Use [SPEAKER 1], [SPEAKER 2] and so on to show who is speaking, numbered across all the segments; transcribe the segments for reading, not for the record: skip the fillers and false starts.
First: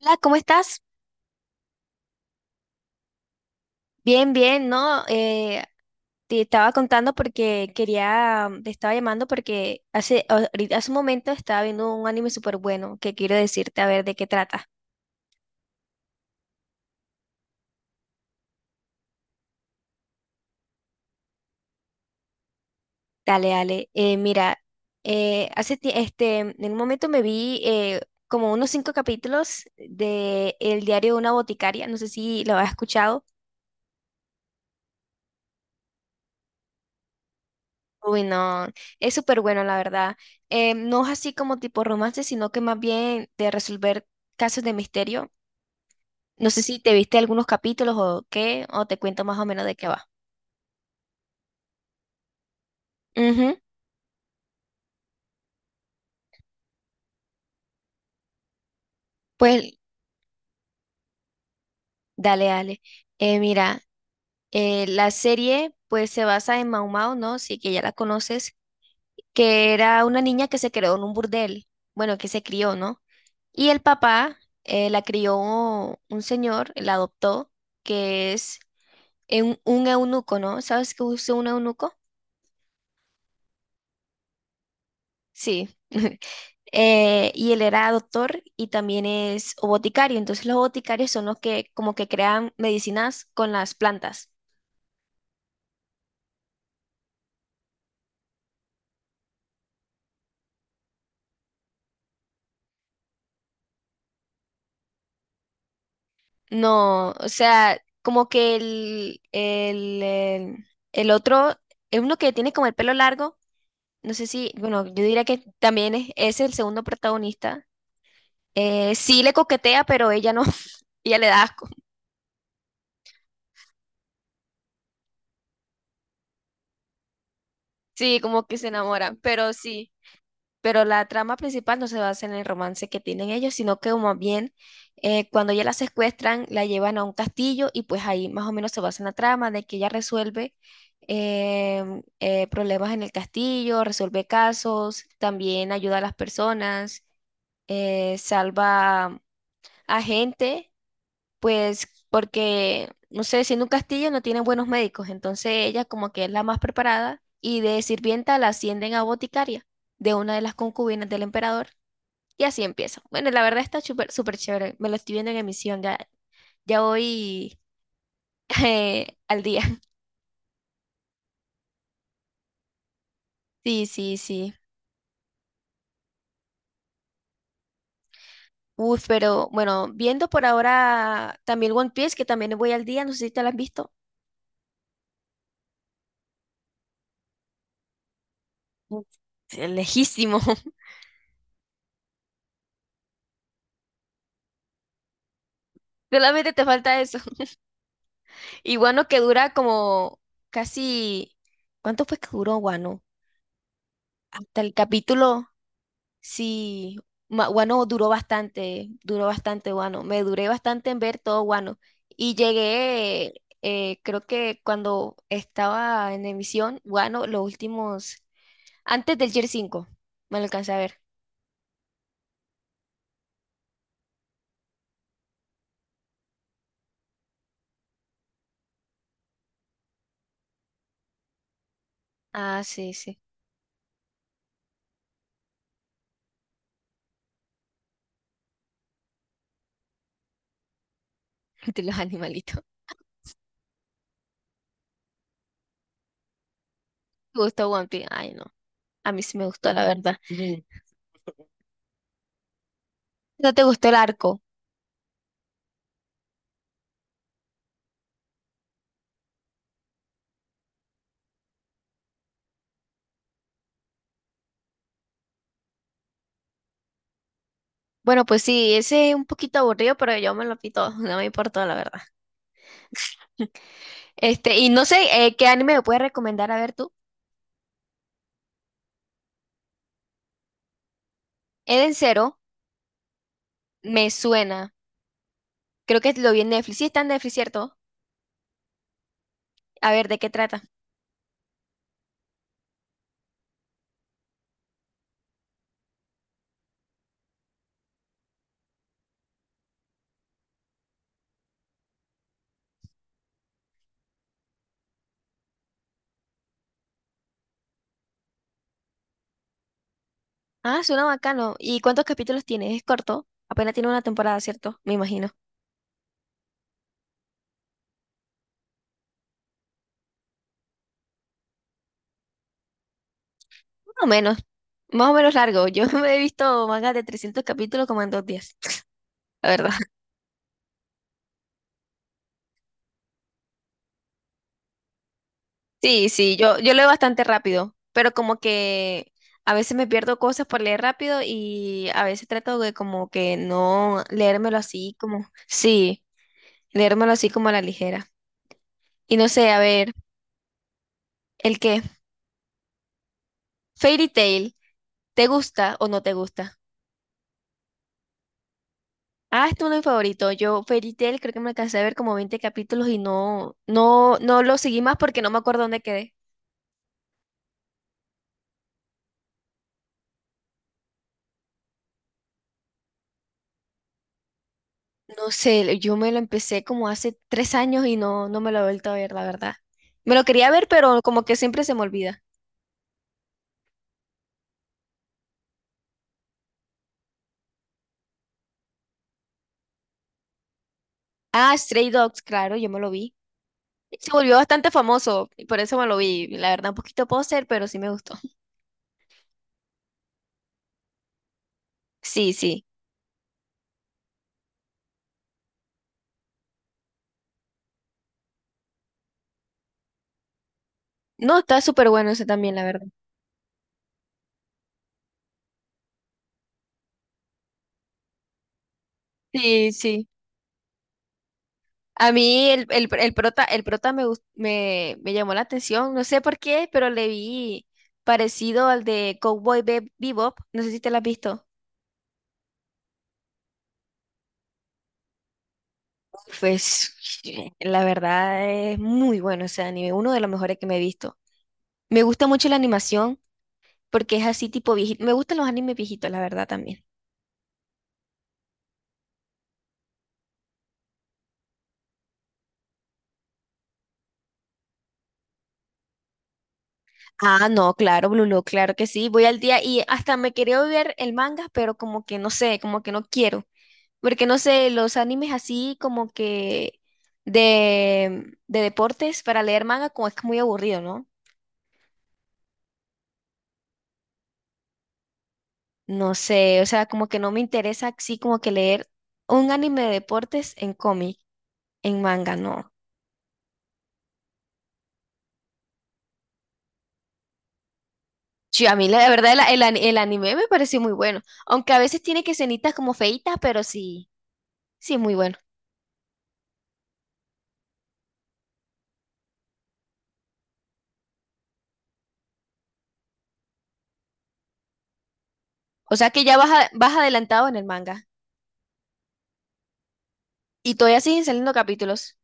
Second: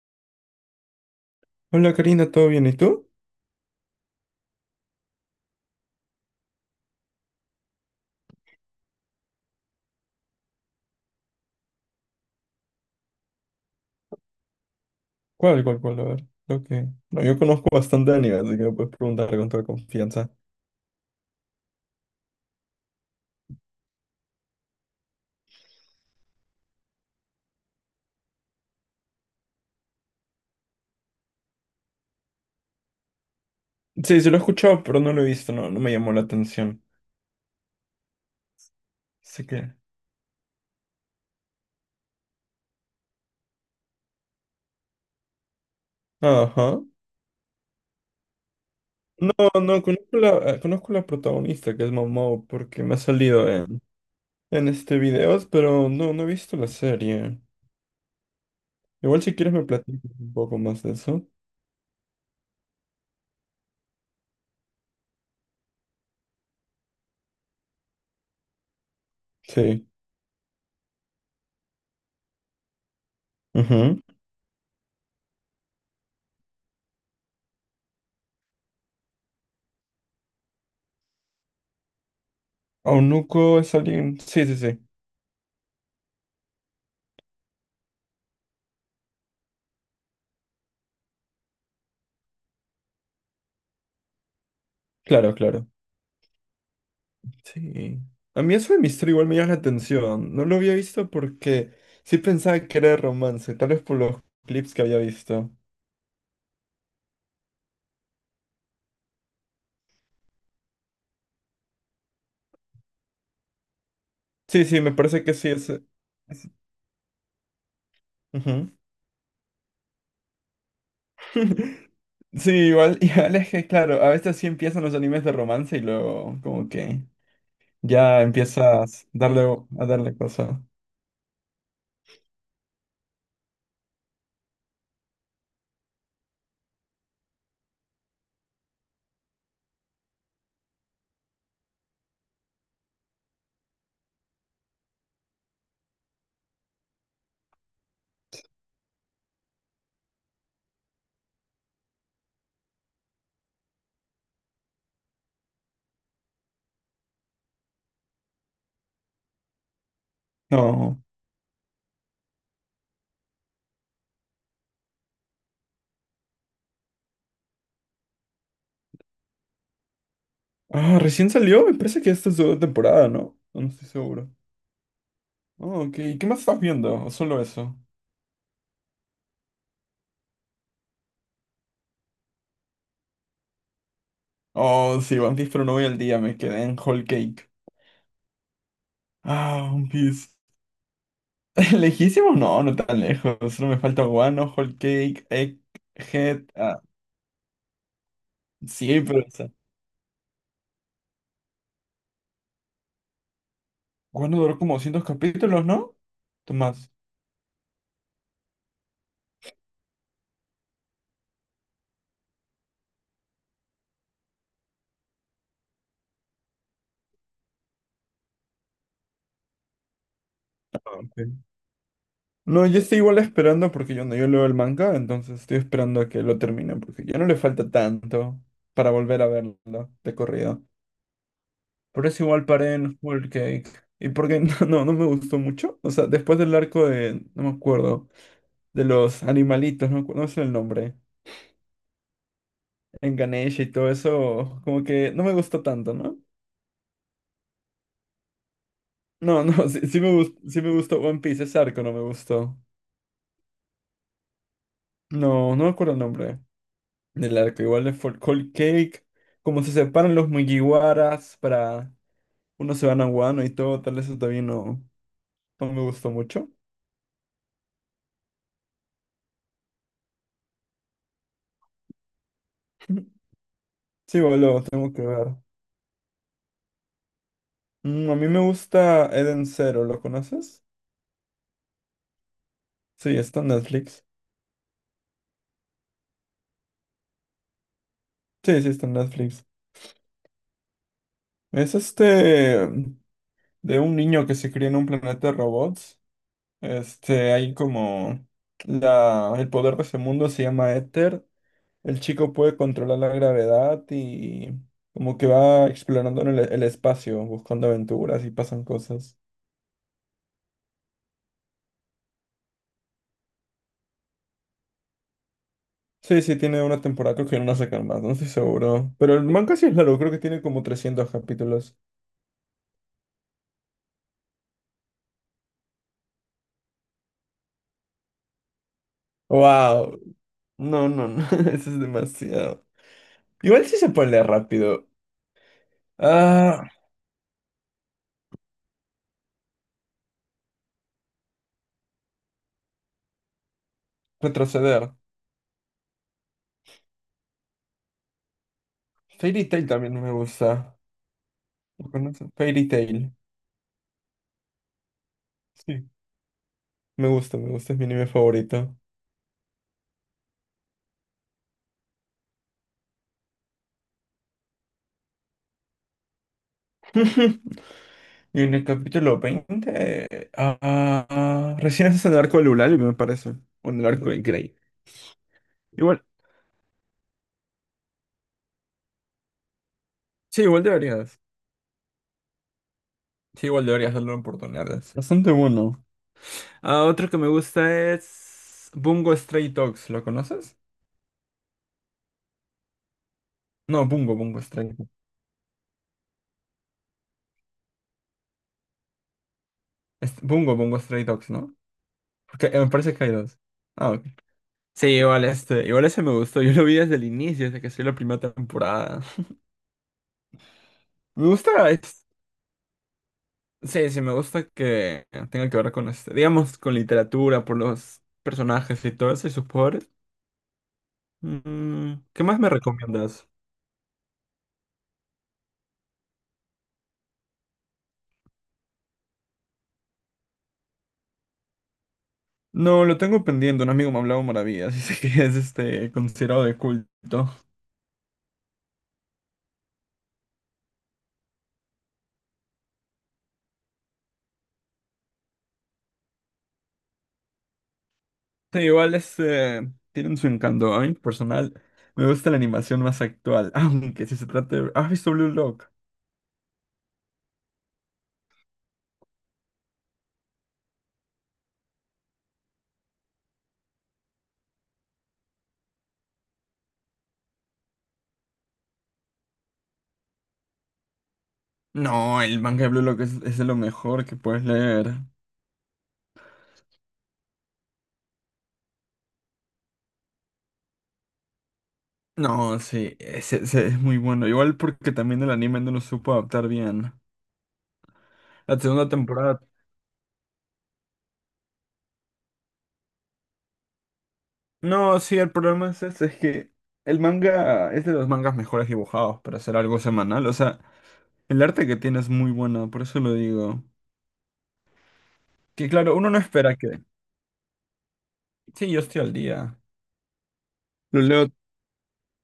[SPEAKER 1] Hola, ¿cómo estás?
[SPEAKER 2] Hola Karina, ¿todo bien? ¿Y tú?
[SPEAKER 1] Bien, bien, ¿no? Te estaba contando porque quería, te estaba llamando porque hace, hace un momento estaba viendo un anime súper bueno que quiero decirte a ver de qué trata.
[SPEAKER 2] ¿Cuál? A ver, lo que... No, yo conozco bastante anime, así que me puedes preguntar con toda confianza.
[SPEAKER 1] Dale, dale. Mira, en un momento me vi como unos 5 capítulos de El diario de una boticaria, no sé si lo has escuchado.
[SPEAKER 2] Sí, sí lo he escuchado, pero no lo he visto, no, no me llamó la atención.
[SPEAKER 1] Uy, no, es súper
[SPEAKER 2] Así
[SPEAKER 1] bueno,
[SPEAKER 2] que...
[SPEAKER 1] la verdad. No es así como tipo romance, sino que más bien de resolver casos de misterio. No sé si
[SPEAKER 2] Ajá.
[SPEAKER 1] te viste algunos capítulos o qué, o te cuento
[SPEAKER 2] No,
[SPEAKER 1] más o menos de
[SPEAKER 2] no,
[SPEAKER 1] qué va.
[SPEAKER 2] conozco conozco la protagonista, que es Momo, porque me ha salido
[SPEAKER 1] Ujú.
[SPEAKER 2] en este videos, pero no, no he visto la serie. Igual si quieres me
[SPEAKER 1] Pues
[SPEAKER 2] platicas un poco más de eso.
[SPEAKER 1] dale, dale. Eh, mira, la serie pues se basa en Mau Mau, ¿no? Sí, que ya la conoces, que
[SPEAKER 2] Sí.
[SPEAKER 1] era una niña que se creó en un burdel, bueno, que se crió, ¿no? Y el
[SPEAKER 2] Ajá.
[SPEAKER 1] papá la crió un señor, la adoptó, que es un eunuco, ¿no? ¿Sabes qué es un eunuco?
[SPEAKER 2] Aunuko es alguien... Sí, sí, sí.
[SPEAKER 1] Sí. Y él era doctor y también es boticario. Entonces los boticarios son los que como que crean medicinas con las plantas.
[SPEAKER 2] Claro, claro. Sí. A mí eso de misterio igual me llama la atención. No lo había visto porque sí pensaba que era de romance, tal vez por los clips que había visto.
[SPEAKER 1] No, o sea, como que el otro, es uno que tiene como el pelo largo, no sé si,
[SPEAKER 2] Sí, sí,
[SPEAKER 1] bueno,
[SPEAKER 2] me
[SPEAKER 1] yo
[SPEAKER 2] parece
[SPEAKER 1] diría
[SPEAKER 2] que
[SPEAKER 1] que
[SPEAKER 2] sí
[SPEAKER 1] también es
[SPEAKER 2] es-
[SPEAKER 1] el segundo protagonista.
[SPEAKER 2] ujú.
[SPEAKER 1] Sí le coquetea, pero ella no, ella le da asco.
[SPEAKER 2] Sí, igual, igual es que, claro, a veces sí empiezan los animes de romance y luego como que
[SPEAKER 1] Sí,
[SPEAKER 2] ya
[SPEAKER 1] como que se
[SPEAKER 2] empiezas a
[SPEAKER 1] enamora,
[SPEAKER 2] darle,
[SPEAKER 1] pero
[SPEAKER 2] a
[SPEAKER 1] sí.
[SPEAKER 2] darle cosa.
[SPEAKER 1] Pero la trama principal no se basa en el romance que tienen ellos, sino que más bien cuando ya la secuestran, la llevan a un castillo y pues ahí más o menos se basa en la trama de que ella resuelve problemas en el castillo, resuelve casos, también ayuda a las personas, salva a gente, pues porque, no sé, siendo un castillo no tienen buenos médicos, entonces ella como que es la más preparada y de sirvienta la ascienden a boticaria de una de las
[SPEAKER 2] No.
[SPEAKER 1] concubinas del emperador. Y así empiezo. Bueno, la verdad está súper súper chévere. Me lo estoy viendo en emisión. Ya, ya voy al día.
[SPEAKER 2] Ah, recién salió, me parece que esta es su segunda temporada, ¿no? No
[SPEAKER 1] Sí,
[SPEAKER 2] estoy
[SPEAKER 1] sí,
[SPEAKER 2] seguro.
[SPEAKER 1] sí.
[SPEAKER 2] Oh, ok. ¿Qué más estás viendo? ¿O solo eso?
[SPEAKER 1] Uf, pero bueno, viendo por ahora también One Piece, que también voy al día. No sé si te lo has visto.
[SPEAKER 2] Oh, sí, One Piece, pero no voy al día, me quedé en Whole Cake.
[SPEAKER 1] Uf, sí,
[SPEAKER 2] Ah,
[SPEAKER 1] es
[SPEAKER 2] One Piece.
[SPEAKER 1] lejísimo.
[SPEAKER 2] ¿Lejísimos? No, no tan lejos. Solo me falta Wano, Whole Cake, Egghead.
[SPEAKER 1] Solamente te
[SPEAKER 2] Ah,
[SPEAKER 1] falta eso. Y
[SPEAKER 2] sí,
[SPEAKER 1] Wano
[SPEAKER 2] pero
[SPEAKER 1] que
[SPEAKER 2] esa.
[SPEAKER 1] dura como casi... ¿Cuánto fue que duró Wano?
[SPEAKER 2] Wano duró
[SPEAKER 1] Hasta
[SPEAKER 2] como
[SPEAKER 1] el
[SPEAKER 2] 200
[SPEAKER 1] capítulo...
[SPEAKER 2] capítulos, ¿no? Tomás.
[SPEAKER 1] Sí, Guano duró bastante Guano. Me duré bastante en ver todo Guano. Y llegué, creo que cuando estaba en emisión, Guano, los últimos, antes del Year 5 me lo alcancé a
[SPEAKER 2] Ah,
[SPEAKER 1] ver.
[SPEAKER 2] ok. No, yo estoy igual esperando porque yo no, yo leo el manga, entonces estoy esperando a que lo termine porque ya no le falta tanto para volver a verlo de corrido. Por eso igual
[SPEAKER 1] Ah,
[SPEAKER 2] paré
[SPEAKER 1] sí,
[SPEAKER 2] en
[SPEAKER 1] sí,
[SPEAKER 2] Whole Cake. Y porque no, no, no me gustó mucho. O sea, después del arco de... No me acuerdo. De los animalitos, no, no sé el nombre,
[SPEAKER 1] de los animalitos.
[SPEAKER 2] en Ganesha y todo eso, como que no me gustó tanto, ¿no?
[SPEAKER 1] ¿Te gustó One Piece? Ay, no, a mí sí
[SPEAKER 2] No,
[SPEAKER 1] me
[SPEAKER 2] no,
[SPEAKER 1] gustó,
[SPEAKER 2] sí,
[SPEAKER 1] la verdad.
[SPEAKER 2] sí me gustó One Piece, ese arco no me gustó.
[SPEAKER 1] ¿No te gustó el arco?
[SPEAKER 2] No, no me acuerdo el nombre del arco, igual de Fort Cold Cake, como se separan los Mugiwaras para uno se van a Wano y todo, tal vez eso también no, no me gustó mucho.
[SPEAKER 1] Bueno, pues sí, ese es un poquito aburrido, pero yo me lo pito, no me importó, la verdad.
[SPEAKER 2] Sí,
[SPEAKER 1] Este,
[SPEAKER 2] boludo,
[SPEAKER 1] y no
[SPEAKER 2] tengo que
[SPEAKER 1] sé,
[SPEAKER 2] ver.
[SPEAKER 1] ¿qué anime me puedes recomendar a ver tú?
[SPEAKER 2] Mm, a mí me gusta Eden Zero, ¿lo conoces?
[SPEAKER 1] Eden.
[SPEAKER 2] Sí, está en Netflix.
[SPEAKER 1] Me suena. Creo que lo vi en Netflix. Sí, está en Netflix, ¿cierto?
[SPEAKER 2] Sí, sí, está en Netflix.
[SPEAKER 1] A ver, ¿de qué trata?
[SPEAKER 2] Es este. De un niño que se cría en un planeta de robots. Este, hay como el poder de ese mundo se llama éter. El chico puede controlar la gravedad y como que va explorando en el espacio, buscando aventuras y pasan cosas.
[SPEAKER 1] Ah, suena bacano. ¿Y cuántos capítulos tiene? Es corto. Apenas tiene una temporada, ¿cierto? Me imagino.
[SPEAKER 2] Sí, sí, tiene una temporada, creo que no la sacan más, no estoy seguro. Pero el manga sí es largo, creo que tiene como 300 capítulos.
[SPEAKER 1] Más o menos. Más o menos largo. Yo me he visto mangas de 300 capítulos como en 2 días. La verdad.
[SPEAKER 2] ¡Wow! No, no, no, eso es demasiado. Igual sí se puede leer rápido.
[SPEAKER 1] Sí, sí, yo,
[SPEAKER 2] Ah,
[SPEAKER 1] yo leo bastante rápido. Pero como que a veces me pierdo cosas por leer rápido y a veces trato de como que no leérmelo
[SPEAKER 2] retroceder.
[SPEAKER 1] así como... Sí, leérmelo así como a la ligera. Y no
[SPEAKER 2] Fairy
[SPEAKER 1] sé, a
[SPEAKER 2] Tail
[SPEAKER 1] ver,
[SPEAKER 2] también me gusta.
[SPEAKER 1] ¿el qué?
[SPEAKER 2] ¿Lo conoces? Fairy Tail.
[SPEAKER 1] Fairy Tail. ¿Te gusta
[SPEAKER 2] Sí.
[SPEAKER 1] o no te gusta?
[SPEAKER 2] Me gusta, es mi anime favorito.
[SPEAKER 1] Ah, este es uno de mis favoritos. Yo Fairy Tail creo que me alcancé a ver como 20 capítulos y no, no, no lo seguí más porque no me acuerdo dónde quedé.
[SPEAKER 2] Y en el capítulo 20, ah, ah, recién haces el arco de Lulaly, me parece. O en el arco de Grey.
[SPEAKER 1] No sé, yo
[SPEAKER 2] Igual.
[SPEAKER 1] me lo empecé como hace 3 años y no, no me lo he vuelto a ver, la verdad. Me lo
[SPEAKER 2] Sí,
[SPEAKER 1] quería
[SPEAKER 2] igual
[SPEAKER 1] ver, pero
[SPEAKER 2] deberías.
[SPEAKER 1] como que siempre se me olvida.
[SPEAKER 2] Sí, igual deberías darle una oportunidad. Es Bastante bueno. Ah, otro que me gusta es. Bungo Stray Dogs. ¿Lo conoces?
[SPEAKER 1] Ah, Stray Dogs, claro, yo me lo vi.
[SPEAKER 2] No,
[SPEAKER 1] Se
[SPEAKER 2] Bungo,
[SPEAKER 1] volvió
[SPEAKER 2] Bungo
[SPEAKER 1] bastante
[SPEAKER 2] Stray.
[SPEAKER 1] famoso, y por eso me lo vi. La verdad, un poquito poser, pero sí me gustó.
[SPEAKER 2] Es- Bungo Stray Dogs, ¿no?
[SPEAKER 1] Sí,
[SPEAKER 2] Porque
[SPEAKER 1] sí.
[SPEAKER 2] me parece que hay dos. Ah, ok. Sí, igual este, igual ese me gustó. Yo lo vi desde el inicio, desde que salió la primera temporada. Me
[SPEAKER 1] No,
[SPEAKER 2] gusta,
[SPEAKER 1] está súper
[SPEAKER 2] es-
[SPEAKER 1] bueno ese también, la verdad.
[SPEAKER 2] sí, sí, me gusta que tenga que ver con este, digamos, con literatura, por los personajes y todo eso y sus
[SPEAKER 1] Sí,
[SPEAKER 2] poderes.
[SPEAKER 1] sí.
[SPEAKER 2] Mm,
[SPEAKER 1] A
[SPEAKER 2] ¿qué más me
[SPEAKER 1] mí el
[SPEAKER 2] recomiendas?
[SPEAKER 1] prota, el prota me, me llamó la atención, no sé por qué, pero le vi parecido al de Bebop, no sé si te lo has visto.
[SPEAKER 2] No, lo tengo pendiente. Un amigo me ha hablado maravillas, dice que es este considerado de culto.
[SPEAKER 1] Pues la verdad es muy bueno ese anime, uno de los mejores que me he visto. Me gusta mucho la animación porque es así tipo viejito. Me gustan los animes viejitos, la verdad también.
[SPEAKER 2] Sí, igual este tienen su encanto. A mí, personal, me gusta la animación más actual, aunque si se trata de, ¿has visto Blue Lock?
[SPEAKER 1] Ah, no, claro, Blue Lock, claro que sí. Voy al día y hasta me quería ver el manga, pero como que no sé, como que no quiero. Porque no sé, los animes así como que de deportes para leer manga como es que muy aburrido, ¿no?
[SPEAKER 2] No, el manga de Blue Lock es de lo mejor que puedes leer.
[SPEAKER 1] No sé, o sea, como que no me interesa así como que leer un anime de deportes en cómic, en manga,
[SPEAKER 2] No,
[SPEAKER 1] no.
[SPEAKER 2] sí, ese es muy bueno. Igual porque también el anime no lo supo adaptar bien. La
[SPEAKER 1] Sí, a
[SPEAKER 2] segunda
[SPEAKER 1] mí la, la verdad
[SPEAKER 2] temporada.
[SPEAKER 1] el anime me pareció muy bueno, aunque a veces tiene que escenitas como feitas, pero sí, sí es
[SPEAKER 2] No,
[SPEAKER 1] muy
[SPEAKER 2] sí, el
[SPEAKER 1] bueno.
[SPEAKER 2] problema es ese, es que el manga es de los mangas mejores dibujados para hacer algo semanal. O sea, el arte que tiene es muy bueno, por eso lo digo. Que claro,
[SPEAKER 1] O
[SPEAKER 2] uno
[SPEAKER 1] sea
[SPEAKER 2] no
[SPEAKER 1] que ya vas,
[SPEAKER 2] espera que.
[SPEAKER 1] vas adelantado en el manga
[SPEAKER 2] Sí, yo estoy al día.
[SPEAKER 1] y todavía
[SPEAKER 2] Lo
[SPEAKER 1] siguen
[SPEAKER 2] leo.
[SPEAKER 1] saliendo capítulos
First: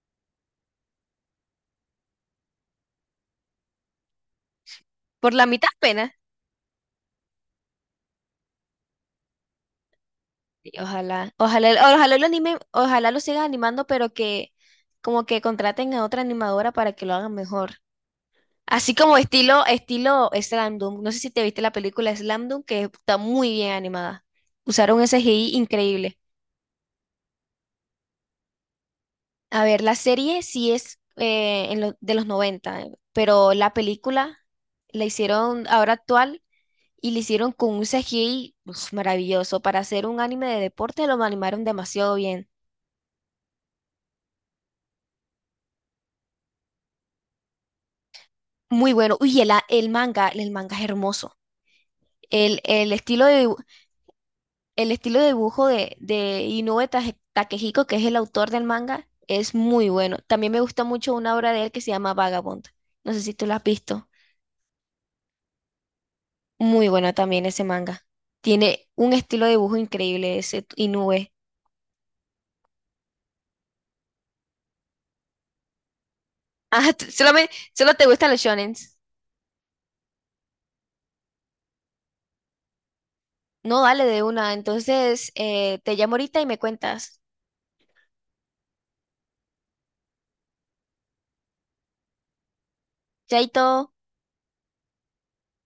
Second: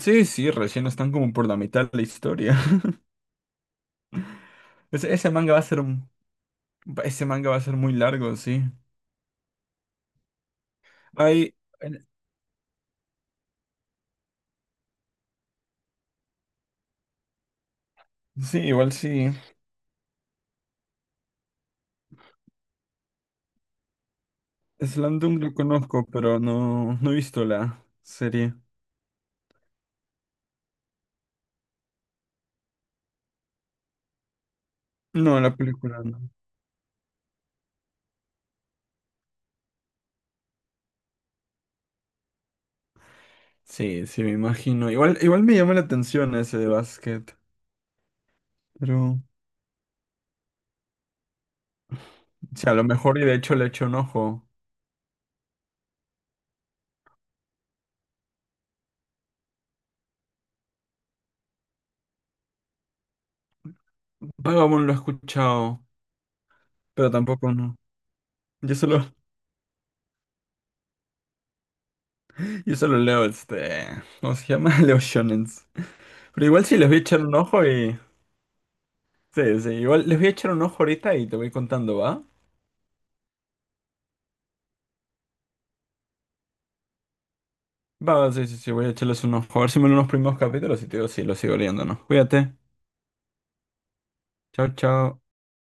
[SPEAKER 2] Sí, sí, recién están como por la mitad de la historia. Ese
[SPEAKER 1] por la
[SPEAKER 2] manga va a
[SPEAKER 1] mitad
[SPEAKER 2] ser un-
[SPEAKER 1] apenas.
[SPEAKER 2] Ese manga va a ser muy largo, sí.
[SPEAKER 1] Sí, ojalá,
[SPEAKER 2] Hay.
[SPEAKER 1] ojalá, ojalá lo anime, ojalá lo sigan animando, pero que como que contraten a otra animadora para que lo hagan mejor.
[SPEAKER 2] Sí, igual
[SPEAKER 1] Así como
[SPEAKER 2] sí.
[SPEAKER 1] estilo, estilo Slam Dunk. No sé si te viste la película Slam Dunk, que está muy bien animada. Usaron ese
[SPEAKER 2] Slandung lo
[SPEAKER 1] CGI
[SPEAKER 2] conozco,
[SPEAKER 1] increíble.
[SPEAKER 2] pero no, no he visto la serie.
[SPEAKER 1] A ver, la serie sí es de los 90, pero la película la
[SPEAKER 2] No, la
[SPEAKER 1] hicieron ahora
[SPEAKER 2] película no.
[SPEAKER 1] actual y la hicieron con un CGI uf, maravilloso. Para hacer un anime de deporte lo animaron demasiado bien.
[SPEAKER 2] Sí, sí, me imagino. Igual, igual me llama la atención ese de básquet.
[SPEAKER 1] Muy bueno.
[SPEAKER 2] Pero,
[SPEAKER 1] Uy, el manga es hermoso.
[SPEAKER 2] o
[SPEAKER 1] El,
[SPEAKER 2] sea a lo
[SPEAKER 1] el
[SPEAKER 2] mejor y
[SPEAKER 1] estilo
[SPEAKER 2] de
[SPEAKER 1] de,
[SPEAKER 2] hecho
[SPEAKER 1] dibu-
[SPEAKER 2] le echo un ojo.
[SPEAKER 1] el estilo de dibujo de Inoue Takehiko, que es el autor del manga, es muy bueno. También me gusta mucho una obra de él que se llama Vagabond. No sé si tú la has visto.
[SPEAKER 2] Vagabond lo he escuchado,
[SPEAKER 1] Muy
[SPEAKER 2] pero
[SPEAKER 1] bueno también
[SPEAKER 2] tampoco
[SPEAKER 1] ese
[SPEAKER 2] no.
[SPEAKER 1] manga.
[SPEAKER 2] Yo
[SPEAKER 1] Tiene
[SPEAKER 2] solo,
[SPEAKER 1] un estilo de dibujo increíble ese Inoue.
[SPEAKER 2] yo solo leo este. ¿Cómo se llama? Leo shonens. Pero igual sí les voy a echar un
[SPEAKER 1] Solamente,
[SPEAKER 2] ojo
[SPEAKER 1] solo
[SPEAKER 2] y.
[SPEAKER 1] te gustan los shonens.
[SPEAKER 2] Sí, sí, igual les voy a echar un ojo ahorita y te voy contando, ¿va?
[SPEAKER 1] No, dale de una. Entonces, te llamo ahorita y me cuentas.
[SPEAKER 2] Va, sí, sí, sí, voy a echarles un ojo. A ver si me ven unos primeros capítulos y te digo si lo sigo leyendo o no. Cuídate.
[SPEAKER 1] Chaito.
[SPEAKER 2] Chao, chao.